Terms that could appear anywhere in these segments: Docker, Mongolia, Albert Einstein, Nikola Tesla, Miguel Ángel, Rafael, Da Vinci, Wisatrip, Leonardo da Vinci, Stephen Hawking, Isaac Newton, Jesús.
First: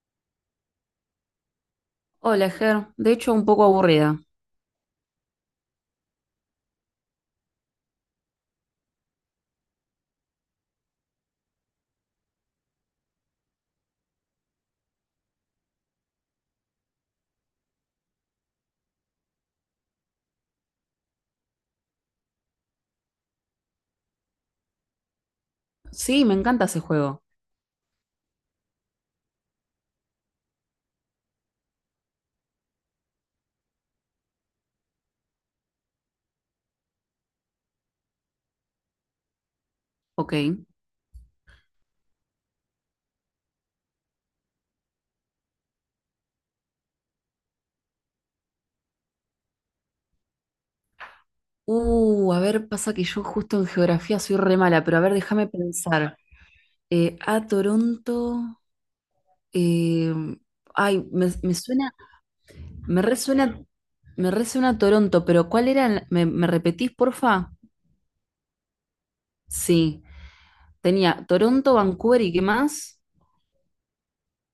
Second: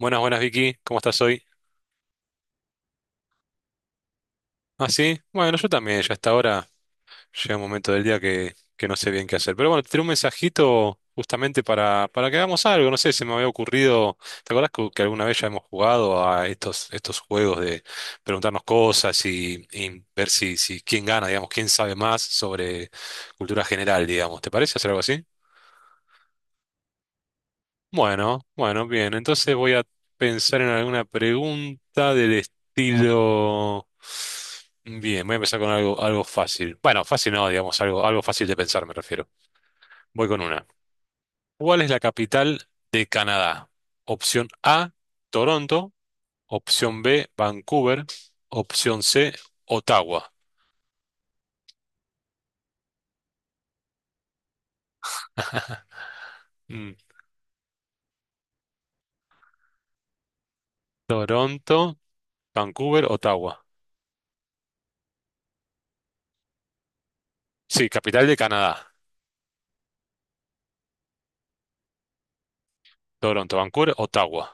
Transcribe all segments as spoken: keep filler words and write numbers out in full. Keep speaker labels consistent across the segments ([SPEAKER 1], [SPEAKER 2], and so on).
[SPEAKER 1] Buenas, buenas Vicky, ¿cómo estás hoy?
[SPEAKER 2] Hola, Ger. De hecho, un poco aburrida.
[SPEAKER 1] Ah, sí, bueno, yo también, ya hasta ahora llega un momento del día que, que no sé bien qué hacer. Pero bueno, te tiré un mensajito justamente para, para que hagamos algo, no sé, se me había ocurrido, ¿te acuerdas que, que alguna vez ya hemos jugado a estos, estos juegos de preguntarnos cosas y, y ver si, si quién gana, digamos, quién sabe más sobre cultura general, digamos, ¿te parece hacer algo así?
[SPEAKER 2] Sí, me encanta ese juego.
[SPEAKER 1] Bueno, bueno, bien. Entonces voy a pensar en alguna pregunta del estilo. Bien, voy a empezar con algo, algo fácil. Bueno, fácil no, digamos, algo, algo fácil de pensar, me refiero. Voy
[SPEAKER 2] Ok.
[SPEAKER 1] con una. ¿Cuál es la capital de Canadá? Opción A, Toronto. Opción B, Vancouver. Opción C, Ottawa.
[SPEAKER 2] Uh, a ver, pasa que yo justo en geografía soy re mala, pero a ver, déjame pensar.
[SPEAKER 1] Mm,
[SPEAKER 2] Eh, a Toronto. eh, ay, me, me suena.
[SPEAKER 1] Toronto,
[SPEAKER 2] Me
[SPEAKER 1] Vancouver, Ottawa.
[SPEAKER 2] resuena. Me resuena Toronto, pero ¿cuál era? el- ¿Me, me repetís, porfa?
[SPEAKER 1] Sí, capital de Canadá.
[SPEAKER 2] Sí. Tenía Toronto, Vancouver y qué más.
[SPEAKER 1] Toronto, Vancouver, Ottawa.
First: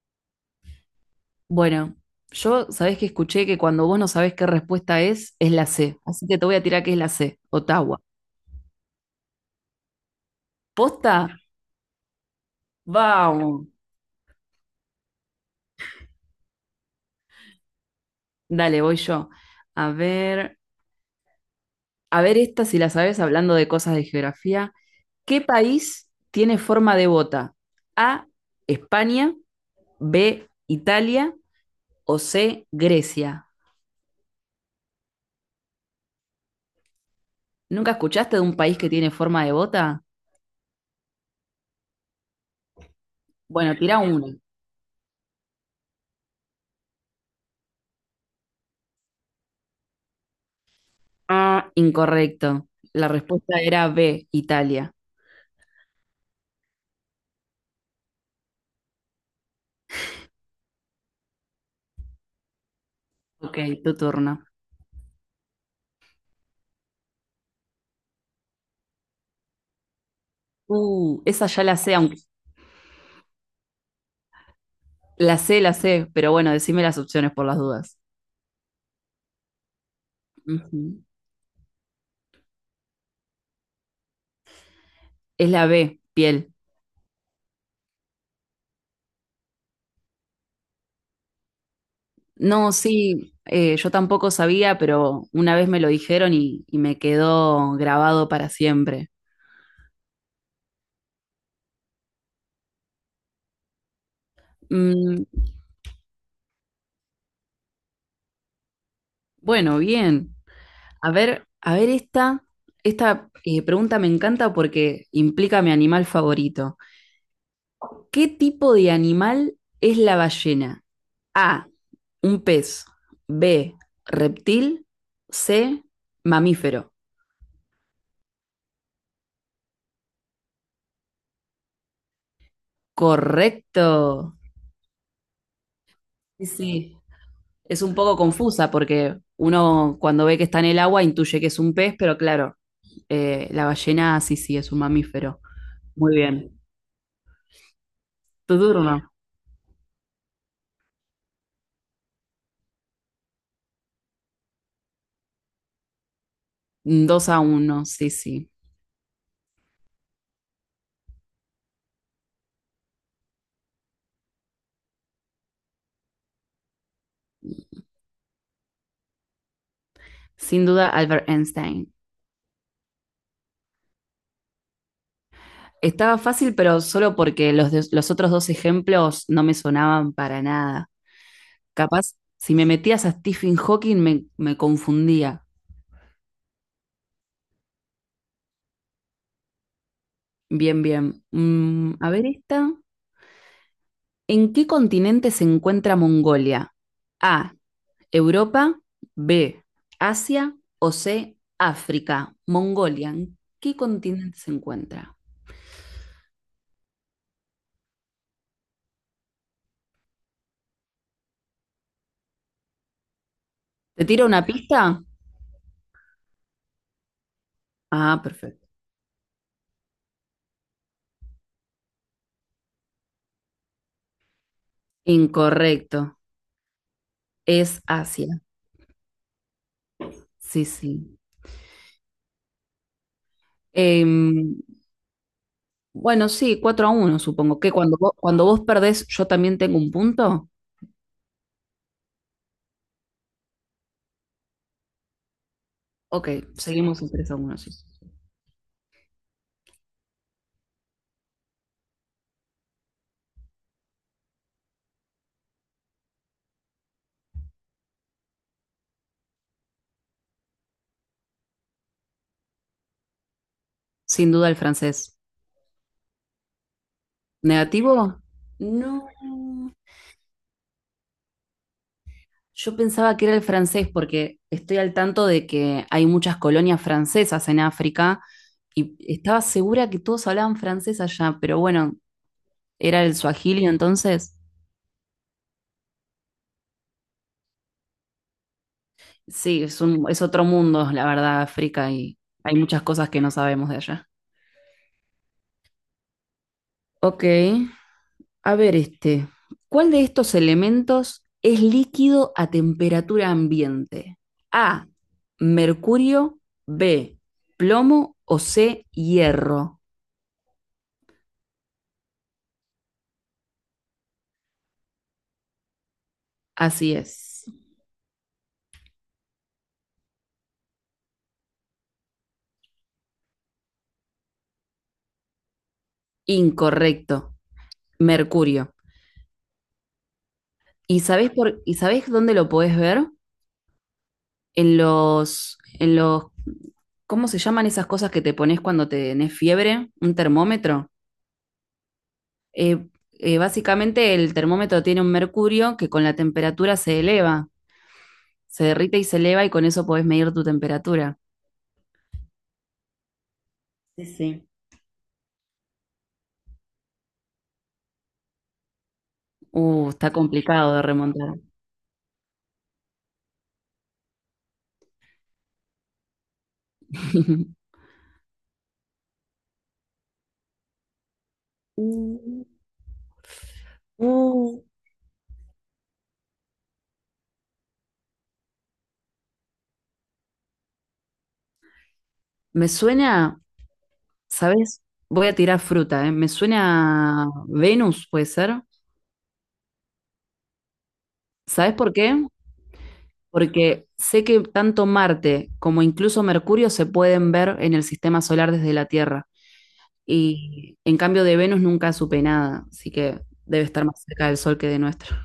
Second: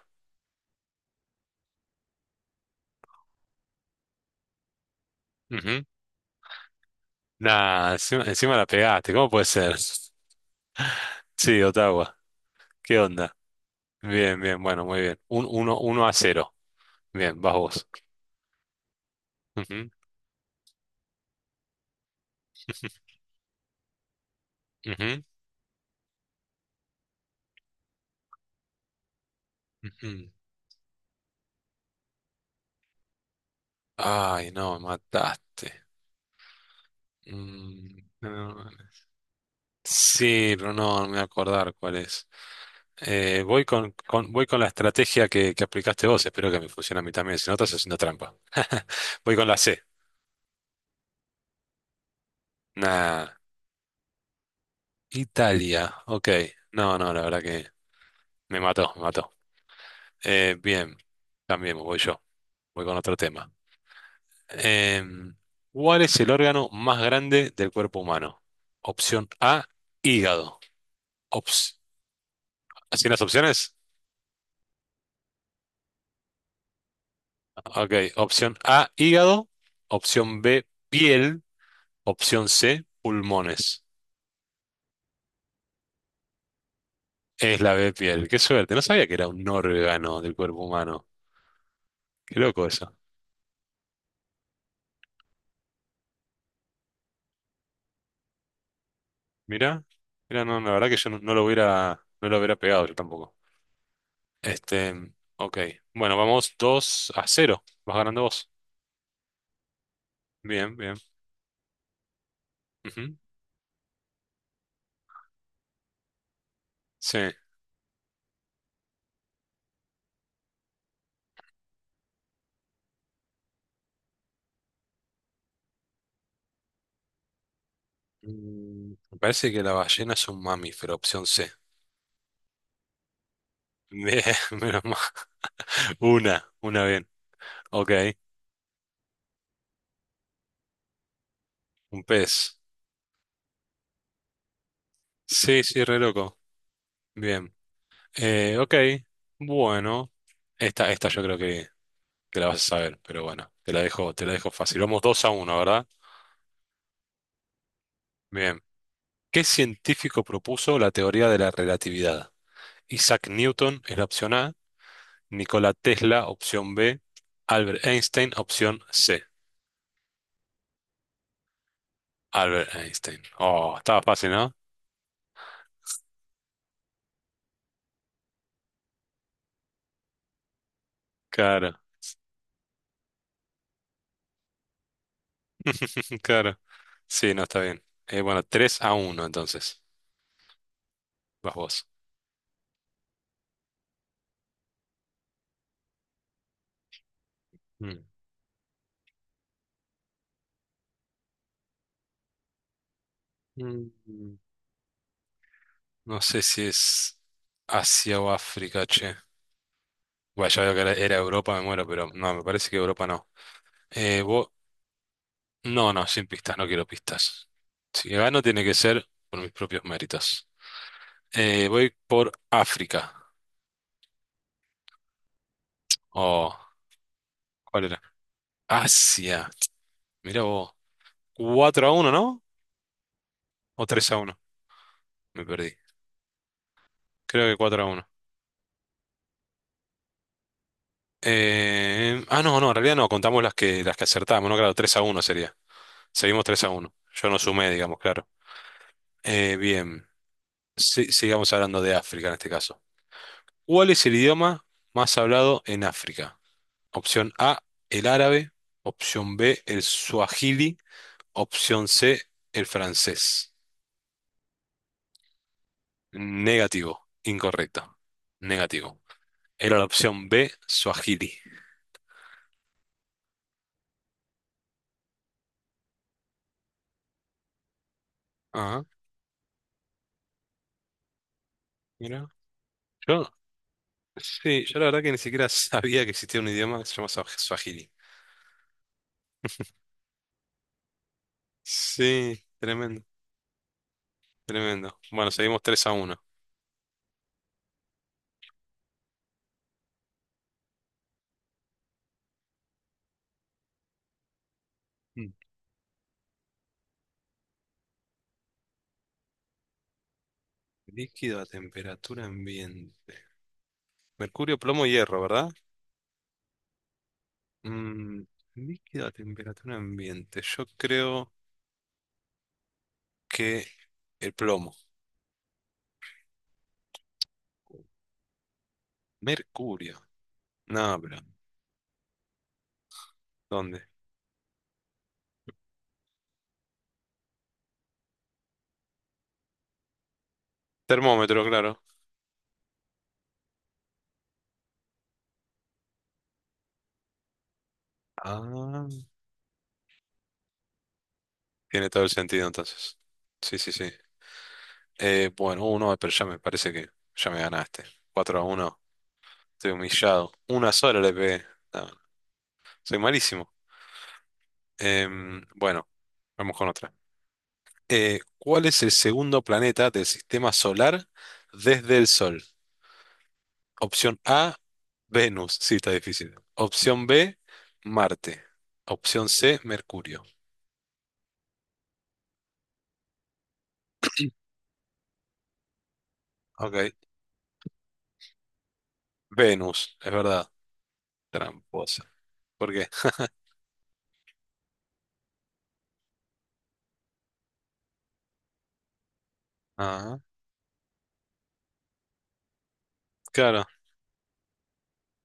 [SPEAKER 2] Bueno, yo sabés que escuché que cuando vos no sabés qué respuesta es, es la
[SPEAKER 1] Ujú.
[SPEAKER 2] C. Así que te voy a tirar que es la C,
[SPEAKER 1] Nah,
[SPEAKER 2] Ottawa.
[SPEAKER 1] encima, encima la pegaste, ¿cómo puede ser?
[SPEAKER 2] ¿Posta?
[SPEAKER 1] Sí, Ottawa, ¿qué onda?
[SPEAKER 2] Vamos.
[SPEAKER 1] Bien, bien, bueno, muy bien. Un, uno, uno a cero. Bien, vas vos.
[SPEAKER 2] Dale, voy yo.
[SPEAKER 1] Ujú,
[SPEAKER 2] A ver, a ver esta si la sabes hablando de cosas de geografía.
[SPEAKER 1] ujú,
[SPEAKER 2] ¿Qué país tiene forma de bota? A, España,
[SPEAKER 1] ujú.
[SPEAKER 2] B, Italia o C, Grecia.
[SPEAKER 1] Ay, no, me mataste.
[SPEAKER 2] ¿Nunca
[SPEAKER 1] Mm, no.
[SPEAKER 2] escuchaste de
[SPEAKER 1] No,
[SPEAKER 2] un
[SPEAKER 1] no.
[SPEAKER 2] país que tiene forma de bota?
[SPEAKER 1] Sí, pero no, no me voy a acordar cuál es. Eh, voy
[SPEAKER 2] Bueno,
[SPEAKER 1] con,
[SPEAKER 2] tira
[SPEAKER 1] con-
[SPEAKER 2] uno.
[SPEAKER 1] voy con la estrategia que, que aplicaste vos, espero que me funcione a mí también, si no estás haciendo trampa. Voy con la C.
[SPEAKER 2] Ah, incorrecto. La
[SPEAKER 1] Nah,
[SPEAKER 2] respuesta era B, Italia.
[SPEAKER 1] Italia, ok. No, no, la verdad que me mató, me mató. Eh, bien, cambiemos, voy yo, voy con otro tema.
[SPEAKER 2] Ok, tu turno.
[SPEAKER 1] Em, ¿cuál es el órgano más grande del cuerpo humano? Opción A, hígado.
[SPEAKER 2] Uh, esa ya la
[SPEAKER 1] Ops-
[SPEAKER 2] sé, aunque
[SPEAKER 1] ¿Así las opciones?
[SPEAKER 2] la sé, la sé, pero bueno, decime las opciones por las
[SPEAKER 1] Ok,
[SPEAKER 2] dudas.
[SPEAKER 1] opción A, hígado. Opción B,
[SPEAKER 2] Ujú.
[SPEAKER 1] piel. Opción C, pulmones.
[SPEAKER 2] Es la B, piel.
[SPEAKER 1] Es la B, piel. Qué suerte, no sabía que era un órgano del cuerpo humano. Qué loco
[SPEAKER 2] No,
[SPEAKER 1] eso.
[SPEAKER 2] sí, eh, yo tampoco sabía, pero una vez me lo dijeron y, y me quedó grabado para siempre.
[SPEAKER 1] Mira, mira, no, la verdad que yo no, no lo hubiera, no lo hubiera pegado yo tampoco. Este,
[SPEAKER 2] Mm,
[SPEAKER 1] ok. Bueno, vamos dos a cero. Vas ganando vos.
[SPEAKER 2] bueno, bien.
[SPEAKER 1] Bien, bien.
[SPEAKER 2] A ver, a ver esta,
[SPEAKER 1] Ujú.
[SPEAKER 2] esta eh, pregunta me encanta porque implica mi animal favorito.
[SPEAKER 1] Sí.
[SPEAKER 2] ¿Qué tipo de animal es la ballena? A, un pez. B, reptil. C, mamífero.
[SPEAKER 1] Mm, Me parece que la ballena es un mamífero, opción C.
[SPEAKER 2] Correcto.
[SPEAKER 1] Bien, menos mal.
[SPEAKER 2] Sí,
[SPEAKER 1] Una, una
[SPEAKER 2] sí.
[SPEAKER 1] bien.
[SPEAKER 2] Es
[SPEAKER 1] Ok,
[SPEAKER 2] un poco confusa porque uno cuando ve que está en el agua intuye que es un pez,
[SPEAKER 1] un
[SPEAKER 2] pero claro,
[SPEAKER 1] pez.
[SPEAKER 2] eh, la ballena sí, sí, es un mamífero.
[SPEAKER 1] Sí, sí, re
[SPEAKER 2] Muy
[SPEAKER 1] loco.
[SPEAKER 2] bien.
[SPEAKER 1] Bien. Eh,
[SPEAKER 2] Tu
[SPEAKER 1] ok,
[SPEAKER 2] turno.
[SPEAKER 1] bueno. Esta, esta yo creo que, que la vas a saber, pero bueno, te la dejo, te la dejo fácil. Vamos dos a uno, ¿verdad?
[SPEAKER 2] Dos a uno, sí, sí.
[SPEAKER 1] Bien. ¿Qué científico propuso la teoría de la relatividad? Isaac Newton es la opción A. Nikola Tesla, opción B. Albert Einstein, opción C.
[SPEAKER 2] Sin duda, Albert Einstein.
[SPEAKER 1] Albert Einstein. Oh, estaba fácil, ¿no?
[SPEAKER 2] Estaba fácil, pero solo porque los, de- los otros dos ejemplos no me sonaban para nada.
[SPEAKER 1] Claro,
[SPEAKER 2] Capaz, si me metías a Stephen Hawking me, me confundía.
[SPEAKER 1] claro. Sí, no está bien. Eh, bueno, tres a uno, entonces.
[SPEAKER 2] Bien, bien.
[SPEAKER 1] Vas vos.
[SPEAKER 2] Mm, a ver esta. ¿En qué continente se encuentra Mongolia? A,
[SPEAKER 1] Mm.
[SPEAKER 2] Europa, B, Asia o C, África, Mongolia. ¿En qué
[SPEAKER 1] Mm.
[SPEAKER 2] continente se encuentra?
[SPEAKER 1] No sé si es Asia o África, che. Bueno, ya veo que era era Europa, me muero, pero no, me parece que Europa no.
[SPEAKER 2] ¿Te
[SPEAKER 1] Eh,
[SPEAKER 2] tiro una
[SPEAKER 1] vos...
[SPEAKER 2] pista?
[SPEAKER 1] No, no, sin pistas, no quiero pistas. Si
[SPEAKER 2] Ah,
[SPEAKER 1] gano tiene
[SPEAKER 2] perfecto.
[SPEAKER 1] que ser por mis propios méritos. Eh, voy por África.
[SPEAKER 2] Incorrecto.
[SPEAKER 1] Oh,
[SPEAKER 2] Es
[SPEAKER 1] ¿cuál era?
[SPEAKER 2] Asia.
[SPEAKER 1] Asia. Mira
[SPEAKER 2] Sí,
[SPEAKER 1] vos.
[SPEAKER 2] sí.
[SPEAKER 1] Cuatro a uno, ¿no? O tres a uno,
[SPEAKER 2] Em,
[SPEAKER 1] me perdí.
[SPEAKER 2] bueno, sí, cuatro a uno,
[SPEAKER 1] Creo que
[SPEAKER 2] supongo. ¿Que
[SPEAKER 1] cuatro a
[SPEAKER 2] cuando
[SPEAKER 1] uno.
[SPEAKER 2] vos, cuando vos perdés, yo también tengo un punto?
[SPEAKER 1] Eh, ah, no, no, en realidad no, contamos las que, las que acertamos, ¿no? Claro, tres a uno sería.
[SPEAKER 2] Ok,
[SPEAKER 1] Seguimos tres a uno.
[SPEAKER 2] seguimos en
[SPEAKER 1] Yo
[SPEAKER 2] tres a
[SPEAKER 1] no
[SPEAKER 2] uno.
[SPEAKER 1] sumé,
[SPEAKER 2] Sí. Sí,
[SPEAKER 1] digamos,
[SPEAKER 2] sí.
[SPEAKER 1] claro. Eh, bien, Si- sigamos hablando de África en este caso. ¿Cuál es el idioma más hablado en África? Opción A, el árabe. Opción B, el suajili. Opción C, el francés.
[SPEAKER 2] Sin duda el francés.
[SPEAKER 1] Negativo,
[SPEAKER 2] ¿Negativo?
[SPEAKER 1] incorrecto.
[SPEAKER 2] No.
[SPEAKER 1] Negativo. Era la opción B, Swahili.
[SPEAKER 2] Yo pensaba que era el francés porque estoy al tanto de que hay muchas colonias francesas en África
[SPEAKER 1] Ah,
[SPEAKER 2] y estaba segura que todos hablaban francés allá, pero bueno,
[SPEAKER 1] mira.
[SPEAKER 2] era el
[SPEAKER 1] Yo,
[SPEAKER 2] suajili entonces.
[SPEAKER 1] sí, yo la verdad que ni siquiera sabía que existía un idioma que se llama Swah- Swahili.
[SPEAKER 2] Sí, es un, es otro mundo, la verdad, África y
[SPEAKER 1] Sí,
[SPEAKER 2] hay muchas
[SPEAKER 1] tremendo,
[SPEAKER 2] cosas que no sabemos de allá.
[SPEAKER 1] tremendo. Bueno, seguimos tres a uno.
[SPEAKER 2] Ok, a ver este. ¿Cuál de estos elementos es líquido a temperatura ambiente? A,
[SPEAKER 1] Mm.
[SPEAKER 2] mercurio, B, plomo o C, hierro.
[SPEAKER 1] Líquido a temperatura ambiente. Mercurio, plomo, hierro, ¿verdad?
[SPEAKER 2] Así es.
[SPEAKER 1] Mm, líquido a temperatura ambiente. Yo creo que el plomo.
[SPEAKER 2] Incorrecto. Mercurio.
[SPEAKER 1] Mercurio. No,
[SPEAKER 2] ¿Y
[SPEAKER 1] pero
[SPEAKER 2] sabés por, y sabés dónde lo podés ver?
[SPEAKER 1] ¿dónde?
[SPEAKER 2] En los, en los, ¿Cómo se llaman esas cosas que te pones cuando tenés fiebre? ¿Un termómetro?
[SPEAKER 1] Termómetro, claro.
[SPEAKER 2] Eh, eh, Básicamente el termómetro tiene un mercurio que con la temperatura se eleva, se
[SPEAKER 1] Ah,
[SPEAKER 2] derrite y se eleva y con eso podés medir tu temperatura.
[SPEAKER 1] tiene todo el sentido entonces. Sí, sí, sí.
[SPEAKER 2] Sí, sí.
[SPEAKER 1] Eh, bueno, uno, pero ya me parece que ya me ganaste. Cuatro a uno. Estoy
[SPEAKER 2] Uh, está
[SPEAKER 1] humillado. Una
[SPEAKER 2] complicado de
[SPEAKER 1] sola le
[SPEAKER 2] remontar.
[SPEAKER 1] pegué. No, soy malísimo. Em, bueno, vamos con otra. Eh, ¿cuál es el segundo planeta del sistema solar desde el Sol?
[SPEAKER 2] Mm,
[SPEAKER 1] Opción A,
[SPEAKER 2] mm.
[SPEAKER 1] Venus. Sí, está difícil. Opción B, Marte. Opción C, Mercurio.
[SPEAKER 2] Me suena. ¿Sabes? Voy a tirar fruta, ¿eh? Me
[SPEAKER 1] Ok.
[SPEAKER 2] suena a Venus, puede ser.
[SPEAKER 1] Venus, es verdad.
[SPEAKER 2] ¿Sabes por
[SPEAKER 1] Tramposa.
[SPEAKER 2] qué?
[SPEAKER 1] ¿Por qué?
[SPEAKER 2] Porque sé que tanto Marte como incluso Mercurio se pueden ver en el sistema solar desde la Tierra.
[SPEAKER 1] Ah,
[SPEAKER 2] Y en cambio de Venus nunca supe nada, así que debe
[SPEAKER 1] claro.
[SPEAKER 2] estar más cerca del Sol que de nuestro.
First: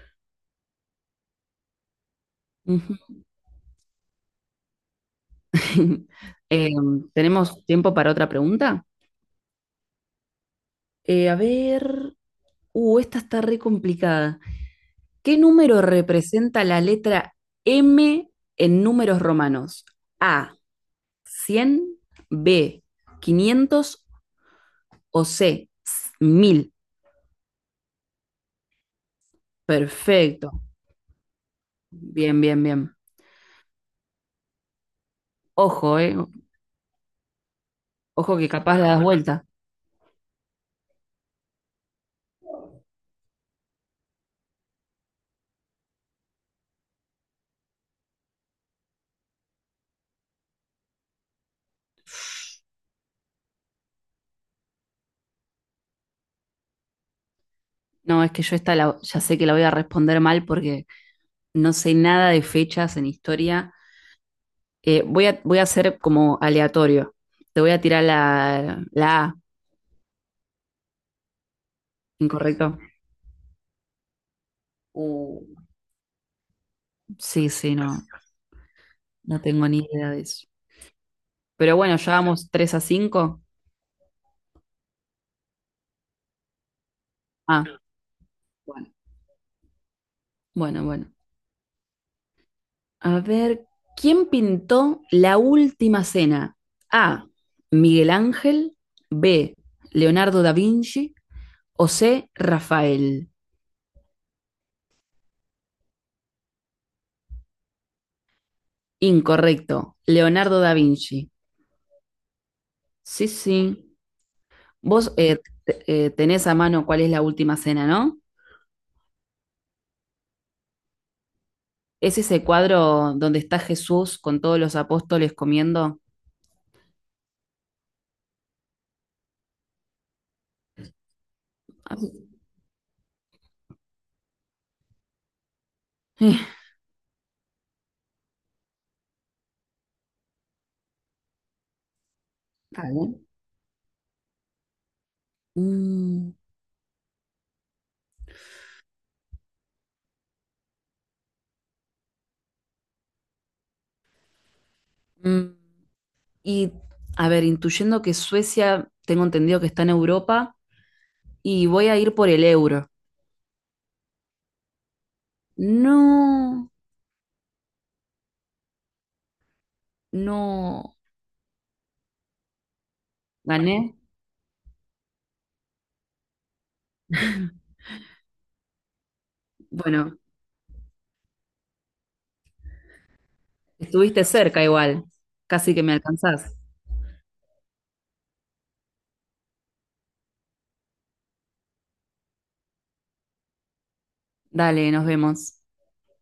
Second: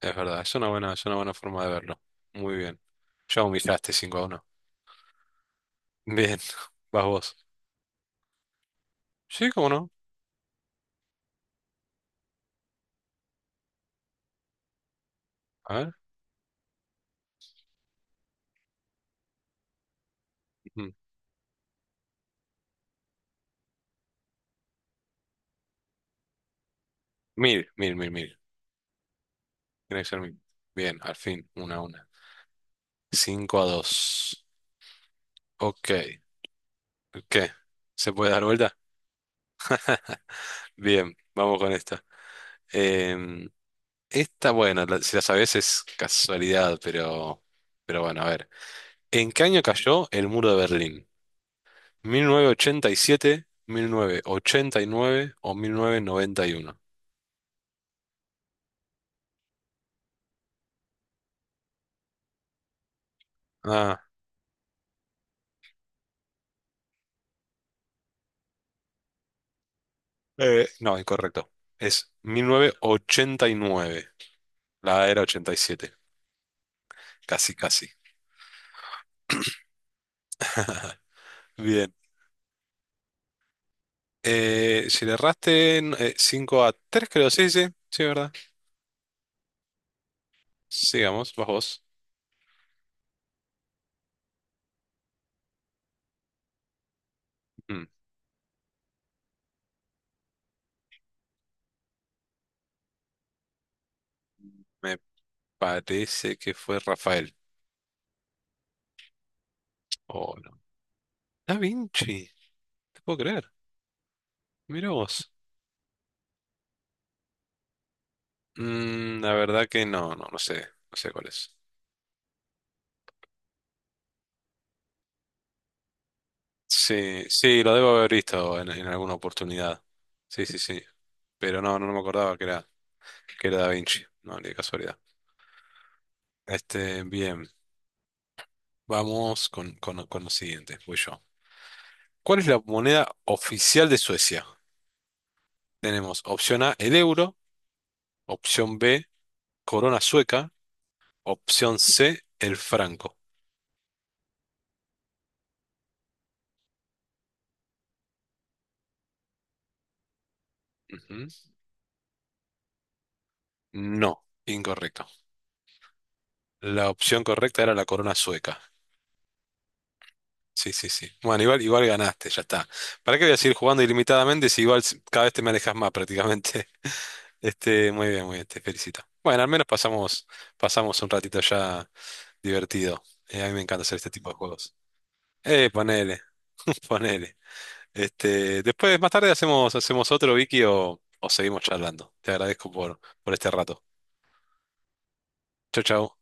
[SPEAKER 1] Es verdad, es una buena, es una buena, forma de verlo. Muy bien.
[SPEAKER 2] Ujú.
[SPEAKER 1] ¿Ya humillaste cinco a uno? Bien,
[SPEAKER 2] Eh,
[SPEAKER 1] vas vos.
[SPEAKER 2] ¿Tenemos tiempo para otra pregunta?
[SPEAKER 1] Sí, cómo no.
[SPEAKER 2] Eh, a ver. Uh, esta está re complicada. ¿Qué
[SPEAKER 1] A
[SPEAKER 2] número
[SPEAKER 1] ver.
[SPEAKER 2] representa la letra M en números romanos? A,
[SPEAKER 1] Mm.
[SPEAKER 2] cien, B, quinientos o C, mil.
[SPEAKER 1] Mil, mil, mil, mil. Tiene que ser mil.
[SPEAKER 2] Perfecto.
[SPEAKER 1] Bien, al fin, una a una.
[SPEAKER 2] Bien, bien, bien.
[SPEAKER 1] Cinco a dos. Ok.
[SPEAKER 2] Ojo, eh.
[SPEAKER 1] ¿Qué? ¿Se puede
[SPEAKER 2] Ojo
[SPEAKER 1] dar
[SPEAKER 2] que
[SPEAKER 1] vuelta?
[SPEAKER 2] capaz la das vuelta.
[SPEAKER 1] Bien, vamos con esta. Em, esta, bueno, la- si la sabes es casualidad, pero, pero bueno, a ver. ¿En qué año cayó el muro de Berlín? mil mil novecientos novecientos ochenta ochenta y siete, mil novecientos ochenta y nueve o mil novecientos noventa y uno.
[SPEAKER 2] No, es que yo esta la- ya sé que la voy a responder mal porque no sé nada de fechas en historia.
[SPEAKER 1] Ah,
[SPEAKER 2] Eh, voy a, voy a hacer como aleatorio. Te voy a tirar la, la A,
[SPEAKER 1] eh, no, incorrecto. Es mil novecientos
[SPEAKER 2] incorrecto.
[SPEAKER 1] ochenta y nueve La era
[SPEAKER 2] Uh,
[SPEAKER 1] ochenta y siete.
[SPEAKER 2] sí,
[SPEAKER 1] Casi,
[SPEAKER 2] sí,
[SPEAKER 1] casi.
[SPEAKER 2] no, no tengo ni idea de eso. Pero
[SPEAKER 1] Bien.
[SPEAKER 2] bueno, ya vamos tres a cinco.
[SPEAKER 1] Eh, si le erraste, eh, cinco a tres creo. Sí, sí,
[SPEAKER 2] Ah,
[SPEAKER 1] sí, ¿verdad?
[SPEAKER 2] bueno, bueno, bueno.
[SPEAKER 1] Sigamos, vas vos.
[SPEAKER 2] A ver, ¿quién pintó la última cena? A.
[SPEAKER 1] Mm,
[SPEAKER 2] Miguel Ángel. B. Leonardo da Vinci. O C. Rafael.
[SPEAKER 1] Me parece que fue Rafael.
[SPEAKER 2] Incorrecto.
[SPEAKER 1] Oh,
[SPEAKER 2] Leonardo
[SPEAKER 1] no.
[SPEAKER 2] da Vinci.
[SPEAKER 1] Da Vinci. No te puedo
[SPEAKER 2] Sí,
[SPEAKER 1] creer.
[SPEAKER 2] sí.
[SPEAKER 1] Mira
[SPEAKER 2] Vos
[SPEAKER 1] vos.
[SPEAKER 2] eh, t- eh, tenés a mano cuál es la última cena, ¿no?
[SPEAKER 1] Mm, la verdad que no, no, no sé. No sé cuál es.
[SPEAKER 2] Es ese cuadro donde está Jesús con todos los apóstoles comiendo.
[SPEAKER 1] Sí, sí, lo debo haber visto en, en alguna oportunidad. Sí, sí, sí. Pero no, no, no
[SPEAKER 2] Ah,
[SPEAKER 1] me
[SPEAKER 2] sí.
[SPEAKER 1] acordaba que era, que era Da Vinci, no, ni de casualidad. Este, bien, vamos con, con, con lo siguiente, voy yo. ¿Cuál es la
[SPEAKER 2] Está
[SPEAKER 1] moneda
[SPEAKER 2] bien.
[SPEAKER 1] oficial de Suecia? Tenemos
[SPEAKER 2] Mm,
[SPEAKER 1] opción A, el euro, opción B, corona sueca, opción C, el franco.
[SPEAKER 2] mm. Y, a ver, intuyendo que Suecia, tengo entendido que está en Europa,
[SPEAKER 1] Ujú.
[SPEAKER 2] y voy a ir por el euro.
[SPEAKER 1] No, incorrecto.
[SPEAKER 2] No,
[SPEAKER 1] La opción correcta era la corona sueca. Sí, sí,
[SPEAKER 2] no.
[SPEAKER 1] sí. Bueno, igual, igual ganaste, ya está. ¿Para qué voy a seguir jugando
[SPEAKER 2] ¿Gané?
[SPEAKER 1] ilimitadamente si igual s- cada vez te me alejas más prácticamente? Este, muy bien, muy bien, te felicito. Bueno, al menos
[SPEAKER 2] Bueno,
[SPEAKER 1] pasamos, pasamos, un ratito ya divertido. Eh, a mí me encanta hacer este
[SPEAKER 2] estuviste
[SPEAKER 1] tipo de
[SPEAKER 2] cerca
[SPEAKER 1] juegos.
[SPEAKER 2] igual.
[SPEAKER 1] Eh,
[SPEAKER 2] Casi que me
[SPEAKER 1] ponele,
[SPEAKER 2] alcanzás.
[SPEAKER 1] ponele. Este, después, más tarde hacemos, hacemos otro, Vicky, o, o seguimos charlando. Te agradezco por, por este rato.
[SPEAKER 2] Dale, nos vemos.
[SPEAKER 1] Chau, chau.